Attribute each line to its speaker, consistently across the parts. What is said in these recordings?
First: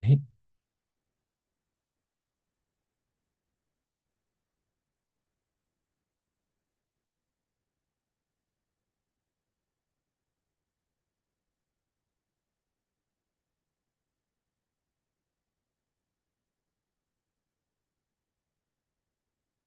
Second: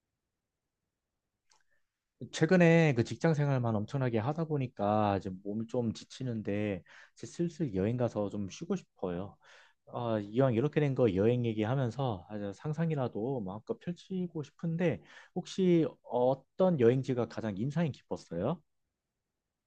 Speaker 1: 네.
Speaker 2: 최근에 그 직장 생활만 엄청나게 하다 보니까 이제 몸이 좀 지치는데 이제 슬슬 여행 가서 좀 쉬고 싶어요. 아, 이왕 이렇게 된 거 여행 얘기하면서 아주 상상이라도 마음껏 펼치고 싶은데 혹시 어떤 여행지가 가장 인상이 깊었어요?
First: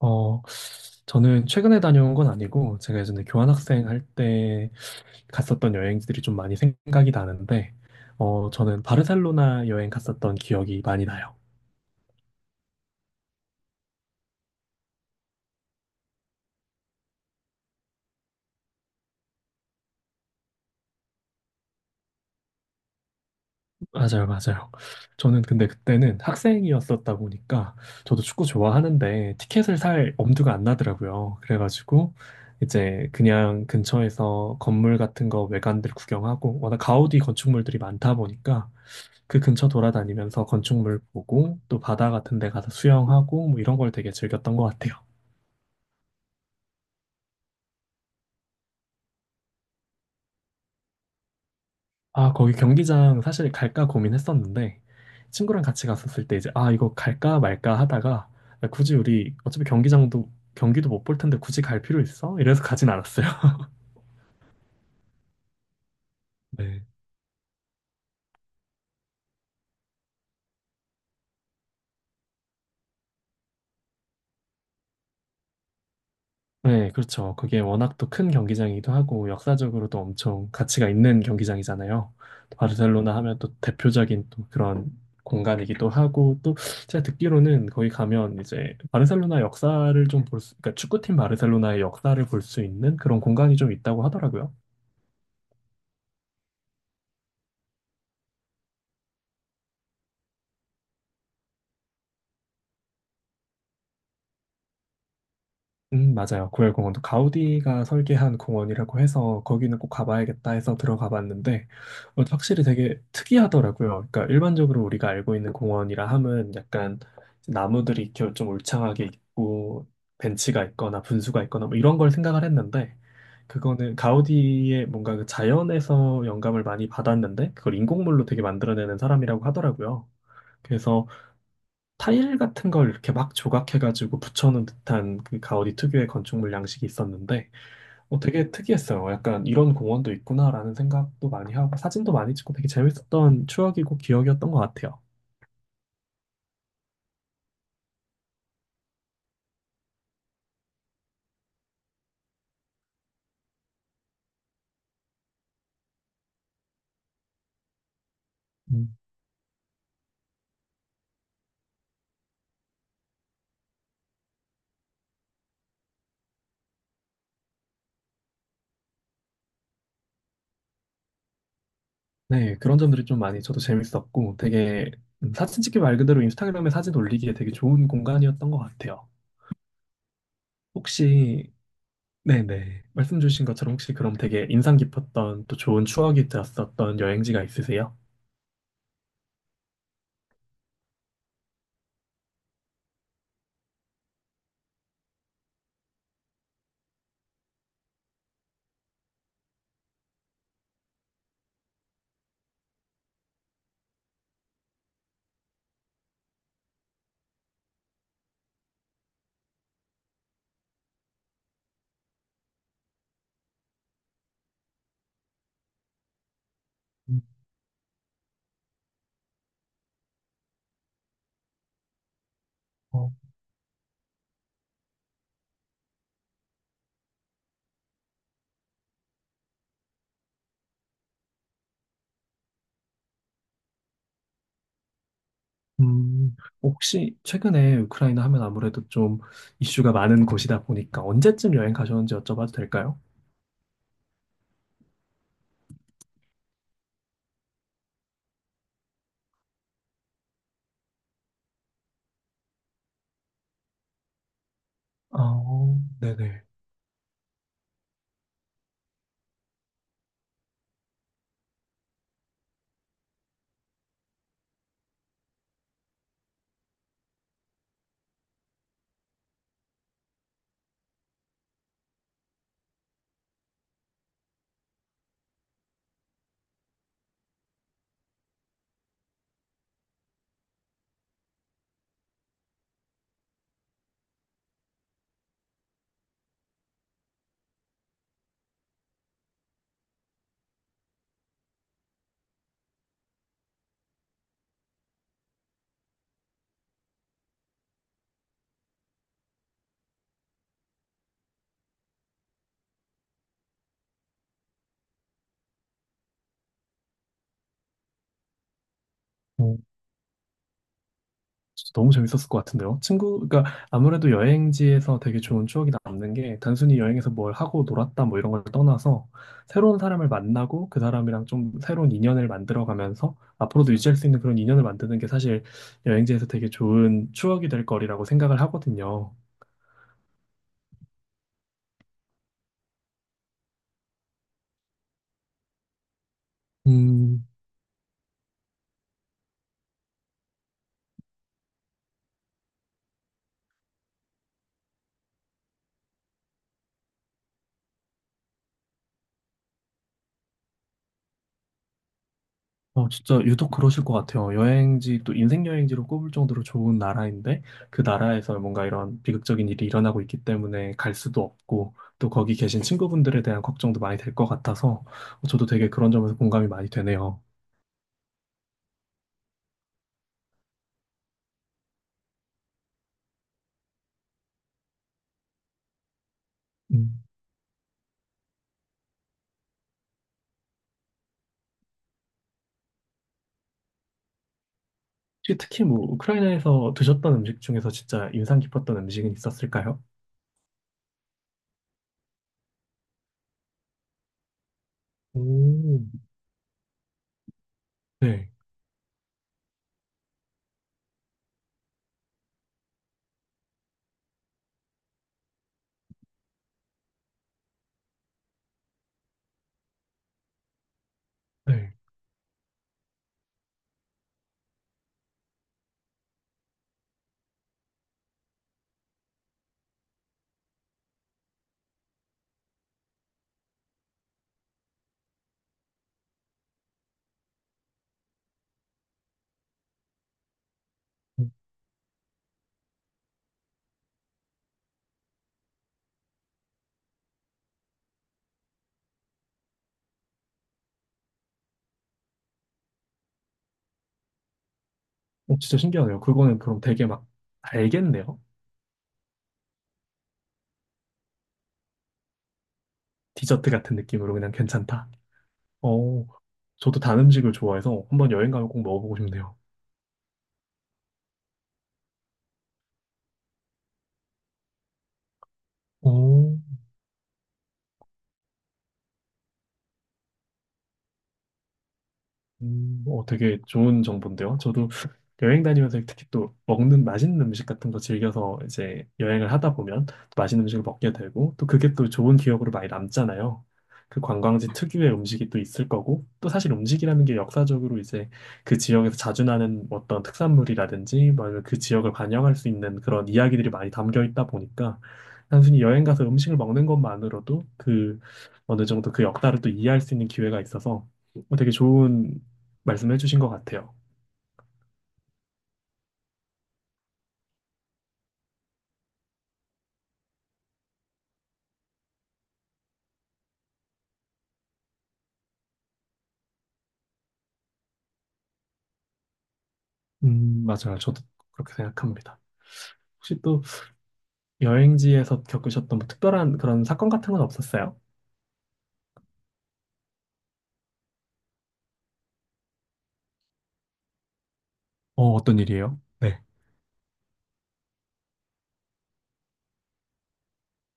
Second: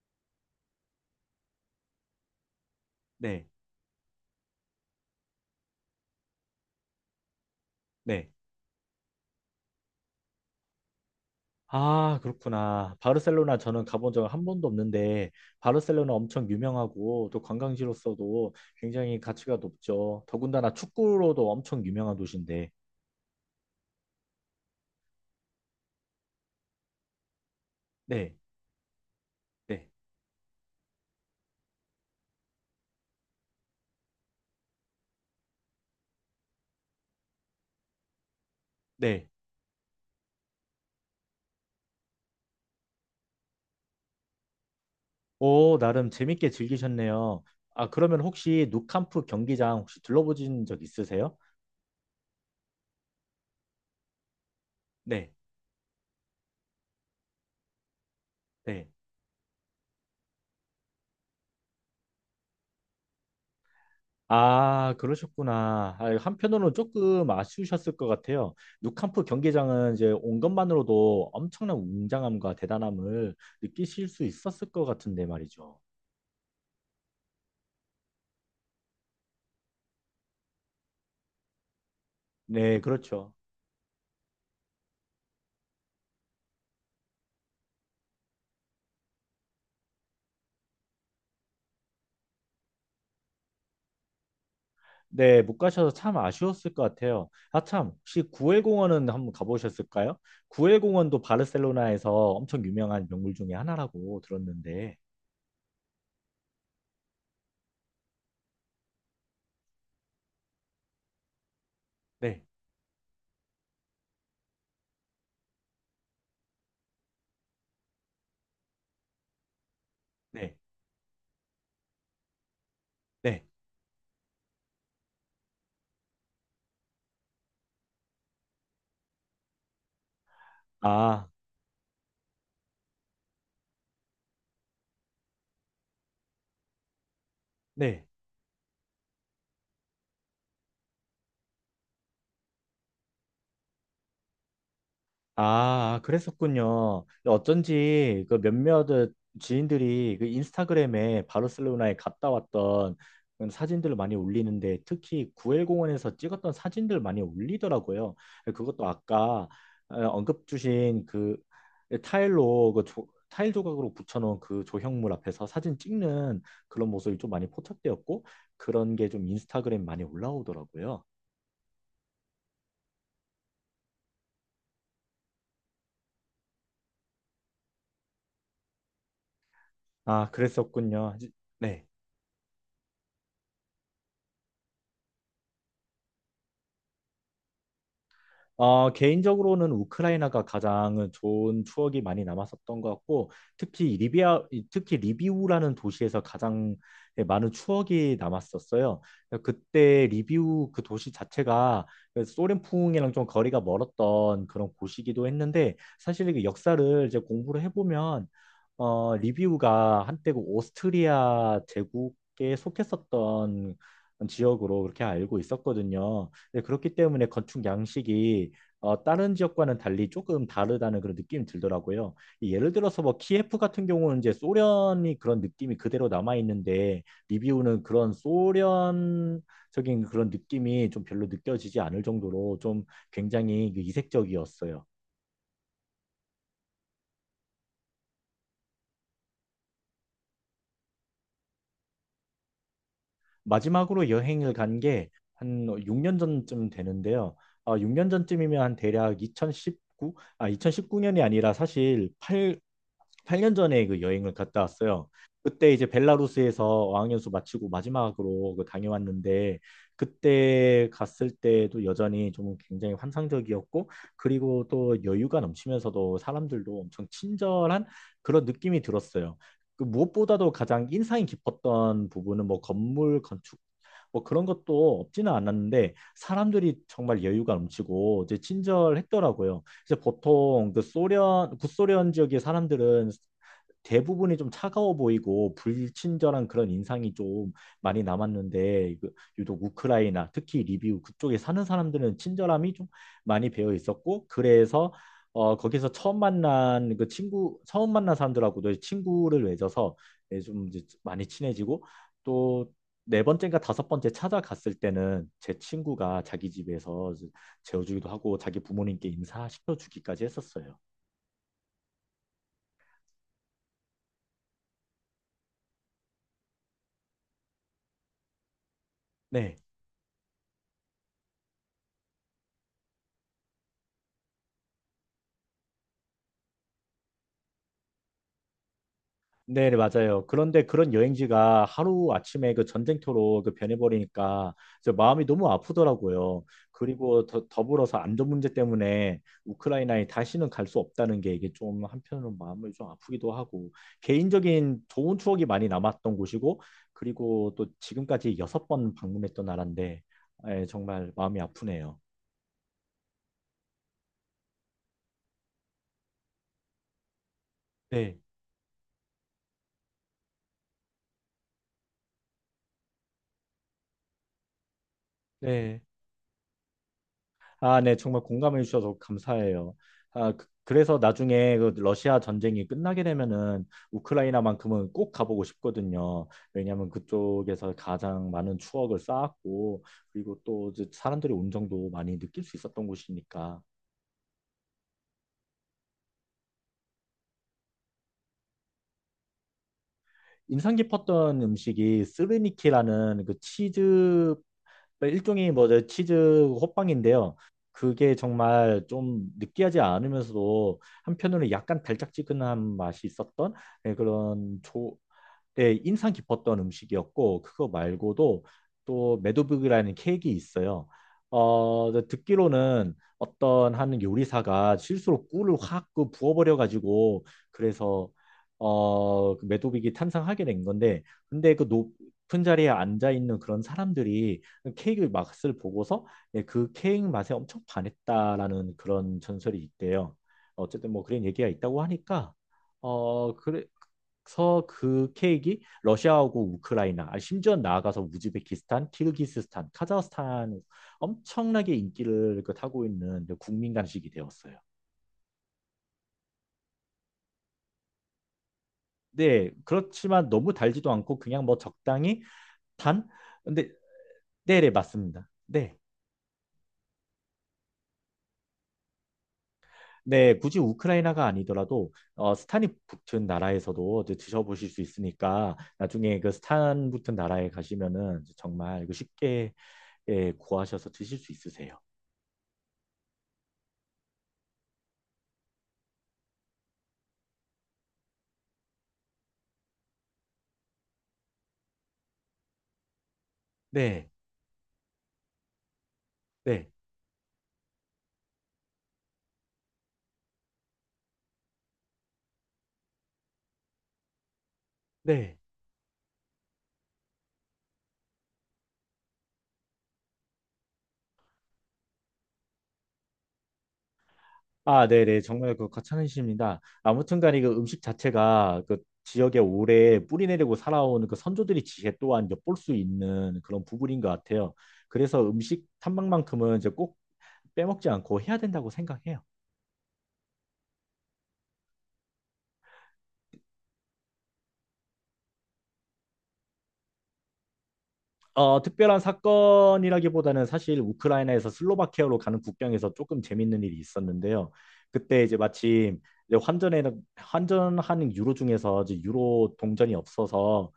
Speaker 1: 어, 저는 최근에 다녀온 건 아니고, 제가 예전에
Speaker 2: 네,
Speaker 1: 교환학생 할 때 갔었던 여행지들이 좀 많이 생각이 나는데,
Speaker 2: 네.
Speaker 1: 저는 바르셀로나 여행 갔었던 기억이 많이 나요.
Speaker 2: 아, 그렇구나. 바르셀로나 저는 가본 적 한 번도 없는데 바르셀로나 엄청 유명하고 또 관광지로서도 굉장히 가치가 높죠. 더군다나 축구로도 엄청 유명한 도시인데.
Speaker 1: 맞아요, 맞아요. 저는 근데 그때는 학생이었었다 보니까, 저도
Speaker 2: 네.
Speaker 1: 축구 좋아하는데, 티켓을
Speaker 2: 네.
Speaker 1: 살 엄두가 안 나더라고요. 그래가지고, 이제 그냥 근처에서 건물 같은 거 외관들 구경하고, 워낙 가우디 건축물들이 많다 보니까,
Speaker 2: 네.
Speaker 1: 그 근처 돌아다니면서 건축물 보고 또 바다 같은 데 가서 수영하고 뭐 이런 걸 되게 즐겼던 것 같아요.
Speaker 2: 오, 나름 재밌게 즐기셨네요. 아, 그러면 혹시 누캄프 경기장 혹시 둘러보신 적 있으세요?
Speaker 1: 아, 거기 경기장 사실 갈까 고민했었는데
Speaker 2: 네.
Speaker 1: 친구랑 같이 갔었을 때 이제 아, 이거 갈까 말까 하다가 야,
Speaker 2: 네.
Speaker 1: 굳이 우리 어차피 경기장도 경기도 못 볼 텐데 굳이 갈 필요 있어? 이래서 가진 않았어요.
Speaker 2: 아, 그러셨구나. 아, 한편으로는
Speaker 1: 네.
Speaker 2: 조금 아쉬우셨을 것 같아요. 누캄프 경기장은 이제 온 것만으로도 엄청난 웅장함과 대단함을 느끼실 수 있었을 것 같은데 말이죠.
Speaker 1: 네, 그렇죠. 그게 워낙 또 큰 경기장이기도 하고 역사적으로도 엄청 가치가 있는 경기장이잖아요. 또
Speaker 2: 네,
Speaker 1: 바르셀로나
Speaker 2: 그렇죠.
Speaker 1: 하면 또 대표적인 또 그런 공간이기도 하고 또 제가 듣기로는 거기 가면 이제 바르셀로나 역사를 좀 볼 수, 그러니까 축구팀 바르셀로나의 역사를 볼 수 있는 그런 공간이 좀 있다고 하더라고요.
Speaker 2: 네, 못 가셔서 참 아쉬웠을 것 같아요. 아, 참, 혹시 구엘 공원은 한번 가보셨을까요? 구엘 공원도 바르셀로나에서 엄청 유명한 명물 중에 하나라고 들었는데.
Speaker 1: 맞아요. 구엘공원도 가우디가 설계한 공원이라고 해서 거기는 꼭 가봐야겠다 해서 들어가 봤는데
Speaker 2: 네,
Speaker 1: 확실히 되게 특이하더라고요. 그러니까 일반적으로 우리가 알고 있는 공원이라 함은 약간 이제 나무들이 이렇게 좀 울창하게 있고
Speaker 2: 네,
Speaker 1: 벤치가 있거나 분수가 있거나 뭐 이런 걸 생각을 했는데
Speaker 2: 네.
Speaker 1: 그거는 가우디의 뭔가 그 자연에서 영감을 많이 받았는데 그걸 인공물로 되게 만들어내는 사람이라고 하더라고요. 그래서
Speaker 2: 아,
Speaker 1: 타일 같은 걸 이렇게 막 조각해가지고 붙여놓은 듯한 그 가우디 특유의 건축물 양식이 있었는데
Speaker 2: 네.
Speaker 1: 되게 특이했어요. 약간 이런 공원도 있구나라는 생각도 많이 하고 사진도 많이 찍고 되게 재밌었던 추억이고 기억이었던 것 같아요.
Speaker 2: 아, 그랬었군요. 어쩐지 그 몇몇 지인들이 그 인스타그램에 바르셀로나에 갔다 왔던 그런 사진들을 많이 올리는데 특히 구엘 공원에서 찍었던 사진들 많이 올리더라고요. 그것도
Speaker 1: 음.
Speaker 2: 아까 언급 주신 그 타일로 타일 조각으로 붙여놓은 그 조형물 앞에서 사진 찍는 그런 모습이 좀 많이 포착되었고 그런 게 좀 인스타그램 많이 올라오더라고요.
Speaker 1: 네, 그런 점들이 좀 많이 저도 재밌었고 되게 사진 찍기 말 그대로 인스타그램에 사진 올리기에 되게 좋은 공간이었던 것 같아요.
Speaker 2: 아, 그랬었군요.
Speaker 1: 혹시
Speaker 2: 네.
Speaker 1: 네네. 말씀 주신 것처럼 혹시 그럼 되게 인상 깊었던 또 좋은 추억이 되었었던 여행지가 있으세요?
Speaker 2: 개인적으로는 우크라이나가 가장 좋은 추억이 많이 남았었던 것 같고, 특히 리비아, 특히 리비우라는 도시에서 가장 많은 추억이 남았었어요. 그때 리비우 그 도시 자체가 소련풍이랑 좀 거리가 멀었던 그런 곳이기도 했는데, 사실 이 역사를 이제 공부를 해보면, 리비우가 한때 그 오스트리아 제국에 속했었던 지역으로 그렇게 알고 있었거든요. 네, 그렇기
Speaker 1: 음.
Speaker 2: 때문에 건축 양식이 다른 지역과는 달리 조금 다르다는 그런 느낌이 들더라고요. 예를 들어서
Speaker 1: 어,
Speaker 2: 뭐 키예프 같은 경우는 이제 소련이 그런 느낌이 그대로 남아 있는데 리비우는 그런 소련적인 그런 느낌이 좀 별로 느껴지지 않을 정도로 좀 굉장히 그 이색적이었어요.
Speaker 1: 음, 혹시 최근에 우크라이나 하면 아무래도 좀 이슈가 많은 곳이다 보니까 언제쯤 여행 가셨는지 여쭤봐도 될까요?
Speaker 2: 마지막으로 여행을 간 게 한 6년 전쯤 되는데요. 6년 전쯤이면 한 대략 2019, 아, 2019년이 아니라 사실 8, 8년 전에 그 여행을 갔다 왔어요.
Speaker 1: 아,
Speaker 2: 그때
Speaker 1: 어,
Speaker 2: 이제
Speaker 1: 네네.
Speaker 2: 벨라루스에서 어학연수 마치고 마지막으로 그 다녀왔는데 그때 갔을 때도 여전히 좀 굉장히 환상적이었고 그리고 또 여유가 넘치면서도 사람들도 엄청 친절한 그런 느낌이 들었어요. 그 무엇보다도 가장 인상이 깊었던 부분은 뭐 건물 건축 뭐 그런 것도 없지는 않았는데 사람들이 정말 여유가 넘치고 이제 친절했더라고요. 이제 보통 그 소련 구소련 지역의 사람들은 대부분이 좀 차가워 보이고 불친절한 그런 인상이 좀 많이 남았는데 그 유독 우크라이나 특히 리비우 그쪽에 사는 사람들은 친절함이 좀 많이 배어 있었고 그래서 거기서 처음 만난 사람들하고도 친구를 맺어서 예, 좀 이제 많이 친해지고 또 네 번째인가 다섯 번째 찾아갔을 때는 제 친구가 자기 집에서 재워주기도 하고 자기 부모님께 인사시켜 주기까지 했었어요.
Speaker 1: 진짜 너무 재밌었을 것 같은데요. 친구, 그러니까 아무래도 여행지에서 되게 좋은 추억이 남는 게 단순히 여행에서 뭘 하고 놀았다 뭐 이런 걸 떠나서
Speaker 2: 네.
Speaker 1: 새로운 사람을 만나고 그 사람이랑 좀 새로운 인연을 만들어가면서 앞으로도 유지할 수 있는 그런 인연을 만드는 게 사실 여행지에서 되게 좋은 추억이 될 거리라고 생각을 하거든요.
Speaker 2: 네, 네, 맞아요. 그런데 그런 여행지가 하루 아침에 그 전쟁터로 그 변해버리니까 저 마음이 너무 아프더라고요. 그리고
Speaker 1: 음.
Speaker 2: 더불어서 안전 문제 때문에 우크라이나에 다시는 갈 수 없다는 게 이게 좀 한편으로 마음을 좀 아프기도 하고 개인적인 좋은 추억이 많이 남았던 곳이고 그리고 또 지금까지 여섯 번 방문했던 나라인데 예, 정말 마음이 아프네요.
Speaker 1: 진짜 유독 그러실 것 같아요. 여행지, 또 인생 여행지로 꼽을 정도로 좋은 나라인데, 그
Speaker 2: 네,
Speaker 1: 나라에서 뭔가 이런 비극적인 일이 일어나고 있기 때문에 갈 수도 없고, 또 거기 계신 친구분들에 대한 걱정도 많이 될 것 같아서, 저도 되게
Speaker 2: 네.
Speaker 1: 그런 점에서 공감이 많이 되네요.
Speaker 2: 아, 네, 정말 공감해 주셔서 감사해요. 아, 그래서 나중에 그 러시아 전쟁이 끝나게 되면은 우크라이나만큼은 꼭 가보고 싶거든요. 왜냐하면
Speaker 1: 음.
Speaker 2: 그쪽에서 가장 많은 추억을 쌓았고, 그리고 또 이제 사람들이 온정도 많이 느낄 수 있었던 곳이니까.
Speaker 1: 혹시 특히 뭐, 우크라이나에서 드셨던 음식 중에서 진짜 인상 깊었던 음식은 있었을까요?
Speaker 2: 인상 깊었던 음식이 스르니키라는 그 치즈 그러니까 일종의
Speaker 1: 오,
Speaker 2: 뭐저 치즈 호빵인데요. 그게
Speaker 1: 네,
Speaker 2: 정말 좀 느끼하지 않으면서도 한편으로는 약간 달짝지근한 맛이 있었던 예, 예, 인상 깊었던 음식이었고 그거 말고도 또 메도빅이라는 케이크가 있어요.
Speaker 1: 네.
Speaker 2: 듣기로는 어떤 한 요리사가 실수로 꿀을 확 그 부어버려 가지고 그래서 그 메도빅이 탄생하게 된 건데 근데 그 높은 자리에 앉아 있는 그런 사람들이 케이크 맛을 보고서 예, 그 케이크 맛에 엄청 반했다라는 그런 전설이 있대요. 어쨌든 뭐 그런 얘기가 있다고 하니까 그래, 서그 케이크 러시아하고 우크라이나, 아, 심지어 나아가서 우즈베키스탄, 키르기스스탄, 카자흐스탄 엄청나게 인기를 그 타고 있는 그 국민 간식이 되었어요.
Speaker 1: 진짜 신기하네요. 그거는 그럼 되게 막 달겠네요.
Speaker 2: 네, 그렇지만 너무 달지도 않고 그냥 뭐 적당히 단?
Speaker 1: 디저트
Speaker 2: 근데
Speaker 1: 같은 느낌으로 그냥
Speaker 2: 네, 네,
Speaker 1: 괜찮다.
Speaker 2: 맞습니다. 네.
Speaker 1: 어, 저도 단 음식을 좋아해서 한번 여행 가면 꼭 먹어보고 싶네요.
Speaker 2: 네, 굳이 우크라이나가 아니더라도 스탄이 붙은 나라에서도 이제 드셔보실 수 있으니까 나중에 그
Speaker 1: 어,
Speaker 2: 스탄 붙은 나라에 가시면은 정말 이거 쉽게 예, 구하셔서 드실 수 있으세요.
Speaker 1: 되게 좋은 정보인데요. 저도 여행 다니면서 특히 또 먹는 맛있는 음식 같은 거 즐겨서 이제 여행을 하다 보면 또 맛있는 음식을 먹게 되고 또 그게 또 좋은 기억으로 많이 남잖아요. 그
Speaker 2: 네,
Speaker 1: 관광지 특유의 음식이 또 있을 거고 또 사실
Speaker 2: 네.
Speaker 1: 음식이라는 게 역사적으로 이제 그 지역에서 자주 나는 어떤 특산물이라든지 뭐 아니면 그 지역을 반영할 수 있는 그런 이야기들이 많이 담겨 있다 보니까
Speaker 2: 네.
Speaker 1: 단순히 여행 가서 음식을 먹는 것만으로도 그 어느 정도 그 역사를 또 이해할 수 있는 기회가 있어서 뭐 되게 좋은 말씀해 주신 것 같아요.
Speaker 2: 아, 네네. 정말 그 과찬이십니다. 아무튼간에 그 음식 자체가 그 지역에 오래 뿌리 내리고 살아온 그 선조들의 지혜 또한 엿볼 수 있는 그런 부분인 것 같아요. 그래서 음식 탐방만큼은 이제 꼭 빼먹지 않고 해야 된다고 생각해요.
Speaker 1: 맞아요. 저도 그렇게 생각합니다. 혹시 또 여행지에서 겪으셨던 뭐 특별한 그런 사건 같은 건 없었어요?
Speaker 2: 특별한 사건이라기보다는 사실 우크라이나에서 슬로바키아로 가는 국경에서 조금 재밌는 일이 있었는데요.
Speaker 1: 어,
Speaker 2: 그때 이제
Speaker 1: 어떤 일이에요?
Speaker 2: 마침
Speaker 1: 네.
Speaker 2: 이제 환전에 환전하는 유로 중에서 이제 유로 동전이 없어서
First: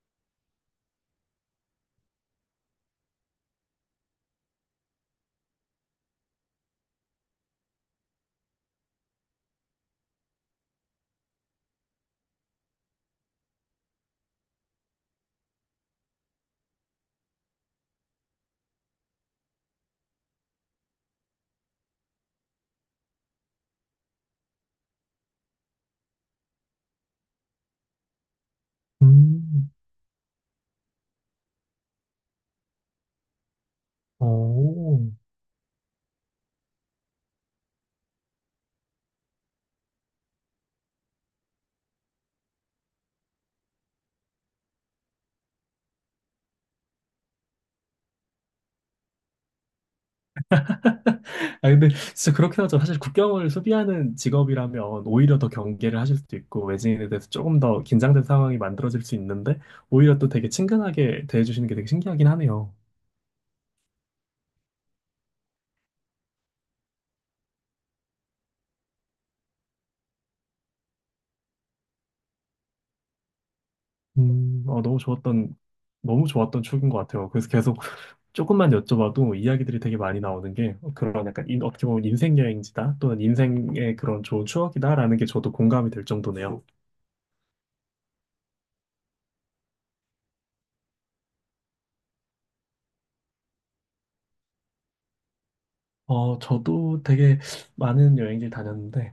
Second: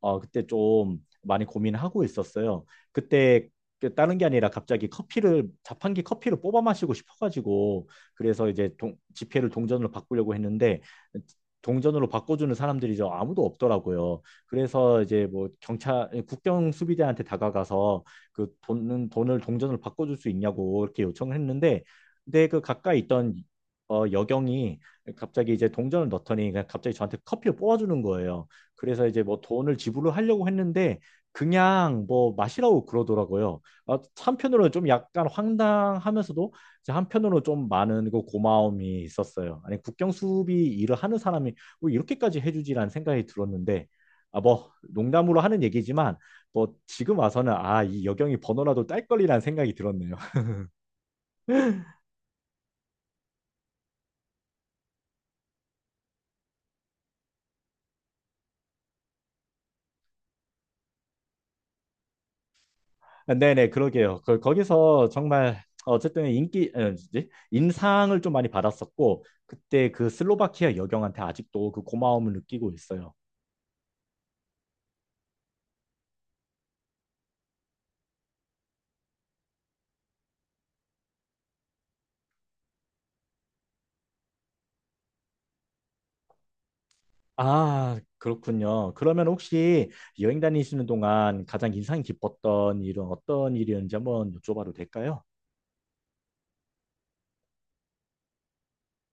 Speaker 2: 그때 좀 많이 고민하고 있었어요. 그때 그 다른 게 아니라 갑자기 커피를 자판기 커피를 뽑아 마시고 싶어가지고 그래서 이제 지폐를 동전으로 바꾸려고 했는데 동전으로 바꿔주는 사람들이 저 아무도 없더라고요. 그래서 이제 뭐 경찰 국경 수비대한테 다가가서 그 돈은 돈을 동전을 바꿔줄 수 있냐고 이렇게 요청을 했는데 근데 그 가까이 있던 여경이 갑자기 이제 동전을 넣더니 그냥 갑자기 저한테 커피를 뽑아주는 거예요. 그래서 이제 뭐
Speaker 1: 음.
Speaker 2: 돈을 지불을 하려고 했는데 그냥 뭐 마시라고 그러더라고요. 아, 한편으로는 좀
Speaker 1: 오.
Speaker 2: 약간 황당하면서도 이제 한편으로 좀 많은 그 고마움이 있었어요. 아니 국경 수비 일을 하는 사람이 뭐 이렇게까지 해주지라는 생각이 들었는데 아, 뭐 농담으로 하는 얘기지만 뭐 지금 와서는 아, 이 여경이 번호라도 딸 걸이라는 생각이 들었네요.
Speaker 1: 아, 근데 진짜 그렇긴 하죠. 사실 국경을 수비하는 직업이라면 오히려 더 경계를 하실 수도 있고, 외지인에 대해서 조금 더 긴장된 상황이 만들어질 수 있는데, 오히려 또 되게 친근하게 대해주시는 게 되게 신기하긴 하네요.
Speaker 2: 네네, 그러게요. 거기서 정말 어쨌든 인기 에, 뭐지? 인상을 좀 많이 받았었고 그때 그 슬로바키아 여경한테 아직도 그 고마움을 느끼고 있어요.
Speaker 1: 너무 좋았던, 너무 좋았던 추억인 것 같아요. 그래서 계속 조금만 여쭤봐도 이야기들이 되게 많이 나오는 게 그런 약간 인, 어떻게 보면 인생 여행지다 또는 인생의 그런 좋은 추억이다라는 게 저도 공감이 될 정도네요.
Speaker 2: 아, 그렇군요. 그러면 혹시 여행 다니시는 동안 가장 인상 깊었던 일은 어떤 일이었는지 한번 여쭤봐도 될까요?
Speaker 1: 저도 되게 많은 여행지를 다녔는데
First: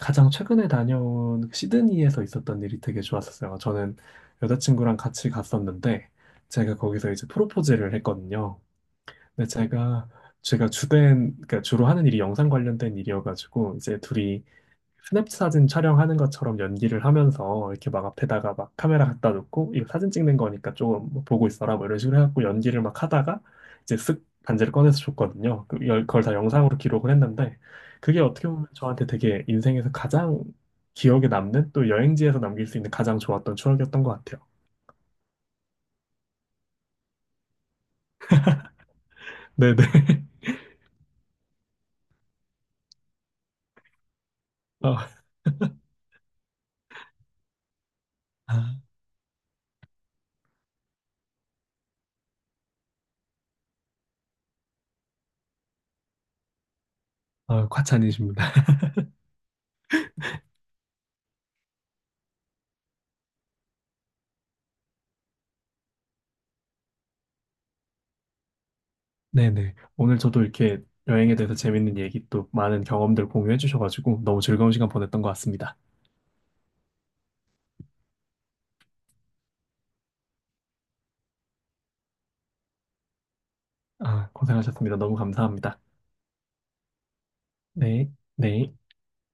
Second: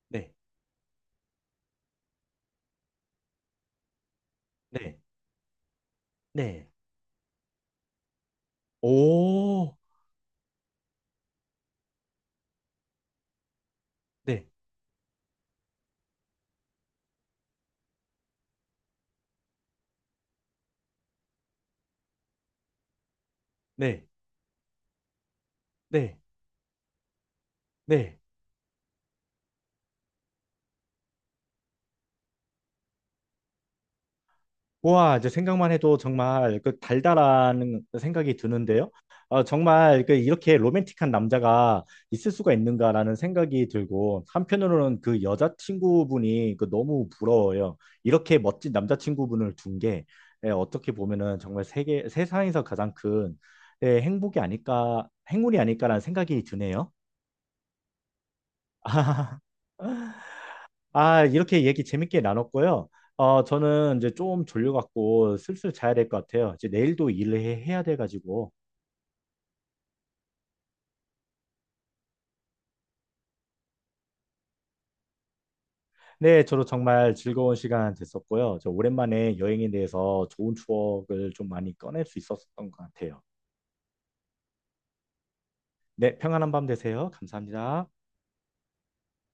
Speaker 1: 가장
Speaker 2: 네,
Speaker 1: 최근에 다녀온 시드니에서 있었던 일이 되게 좋았었어요. 저는 여자친구랑
Speaker 2: 네,
Speaker 1: 같이 갔었는데
Speaker 2: 네.
Speaker 1: 제가 거기서 이제 프로포즈를 했거든요. 근데
Speaker 2: 오,
Speaker 1: 제가 주된 그러니까 주로 하는 일이 영상 관련된 일이어가지고 이제 둘이
Speaker 2: 네,
Speaker 1: 스냅 사진 촬영하는 것처럼 연기를 하면서 이렇게 막 앞에다가 막 카메라 갖다 놓고 이거 사진 찍는 거니까 조금 뭐 보고 있어라 뭐 이런 식으로 해갖고 연기를 막 하다가 이제
Speaker 2: 네,
Speaker 1: 쓱 반지를 꺼내서 줬거든요.
Speaker 2: 네,
Speaker 1: 그걸 다 영상으로 기록을 했는데
Speaker 2: 네.
Speaker 1: 그게 어떻게 보면 저한테 되게 인생에서 가장 기억에 남는 또 여행지에서 남길 수 있는 가장 좋았던 추억이었던 것 같아요.
Speaker 2: 와, 이제 생각만 해도 정말 그 달달한 생각이 드는데요.
Speaker 1: 네네.
Speaker 2: 정말 그 이렇게 로맨틱한 남자가 있을 수가 있는가라는 생각이 들고
Speaker 1: 어,
Speaker 2: 한편으로는 그 여자친구분이 그 너무 부러워요. 이렇게 멋진
Speaker 1: 아,
Speaker 2: 남자친구분을 둔 게 예, 어떻게 보면은 정말 세계 세상에서 가장 큰 예, 행복이 아닐까, 행운이 아닐까라는 생각이 드네요.
Speaker 1: 과찬이십니다.
Speaker 2: 아, 이렇게 얘기 재밌게 나눴고요. 저는 이제 좀 졸려갖고 슬슬 자야 될 것 같아요. 이제 내일도 일을 해야 돼가지고.
Speaker 1: 네네. 오늘 저도 이렇게 여행에 대해서 재밌는 얘기 또 많은 경험들 공유해 주셔가지고 너무 즐거운 시간 보냈던 것 같습니다.
Speaker 2: 네, 저도 정말 즐거운 시간 됐었고요. 저 오랜만에 여행에 대해서 좋은 추억을 좀 많이 꺼낼 수 있었던 것 같아요.
Speaker 1: 아, 고생하셨습니다. 너무 감사합니다.
Speaker 2: 네, 평안한 밤 되세요. 감사합니다.
Speaker 1: 네, 네.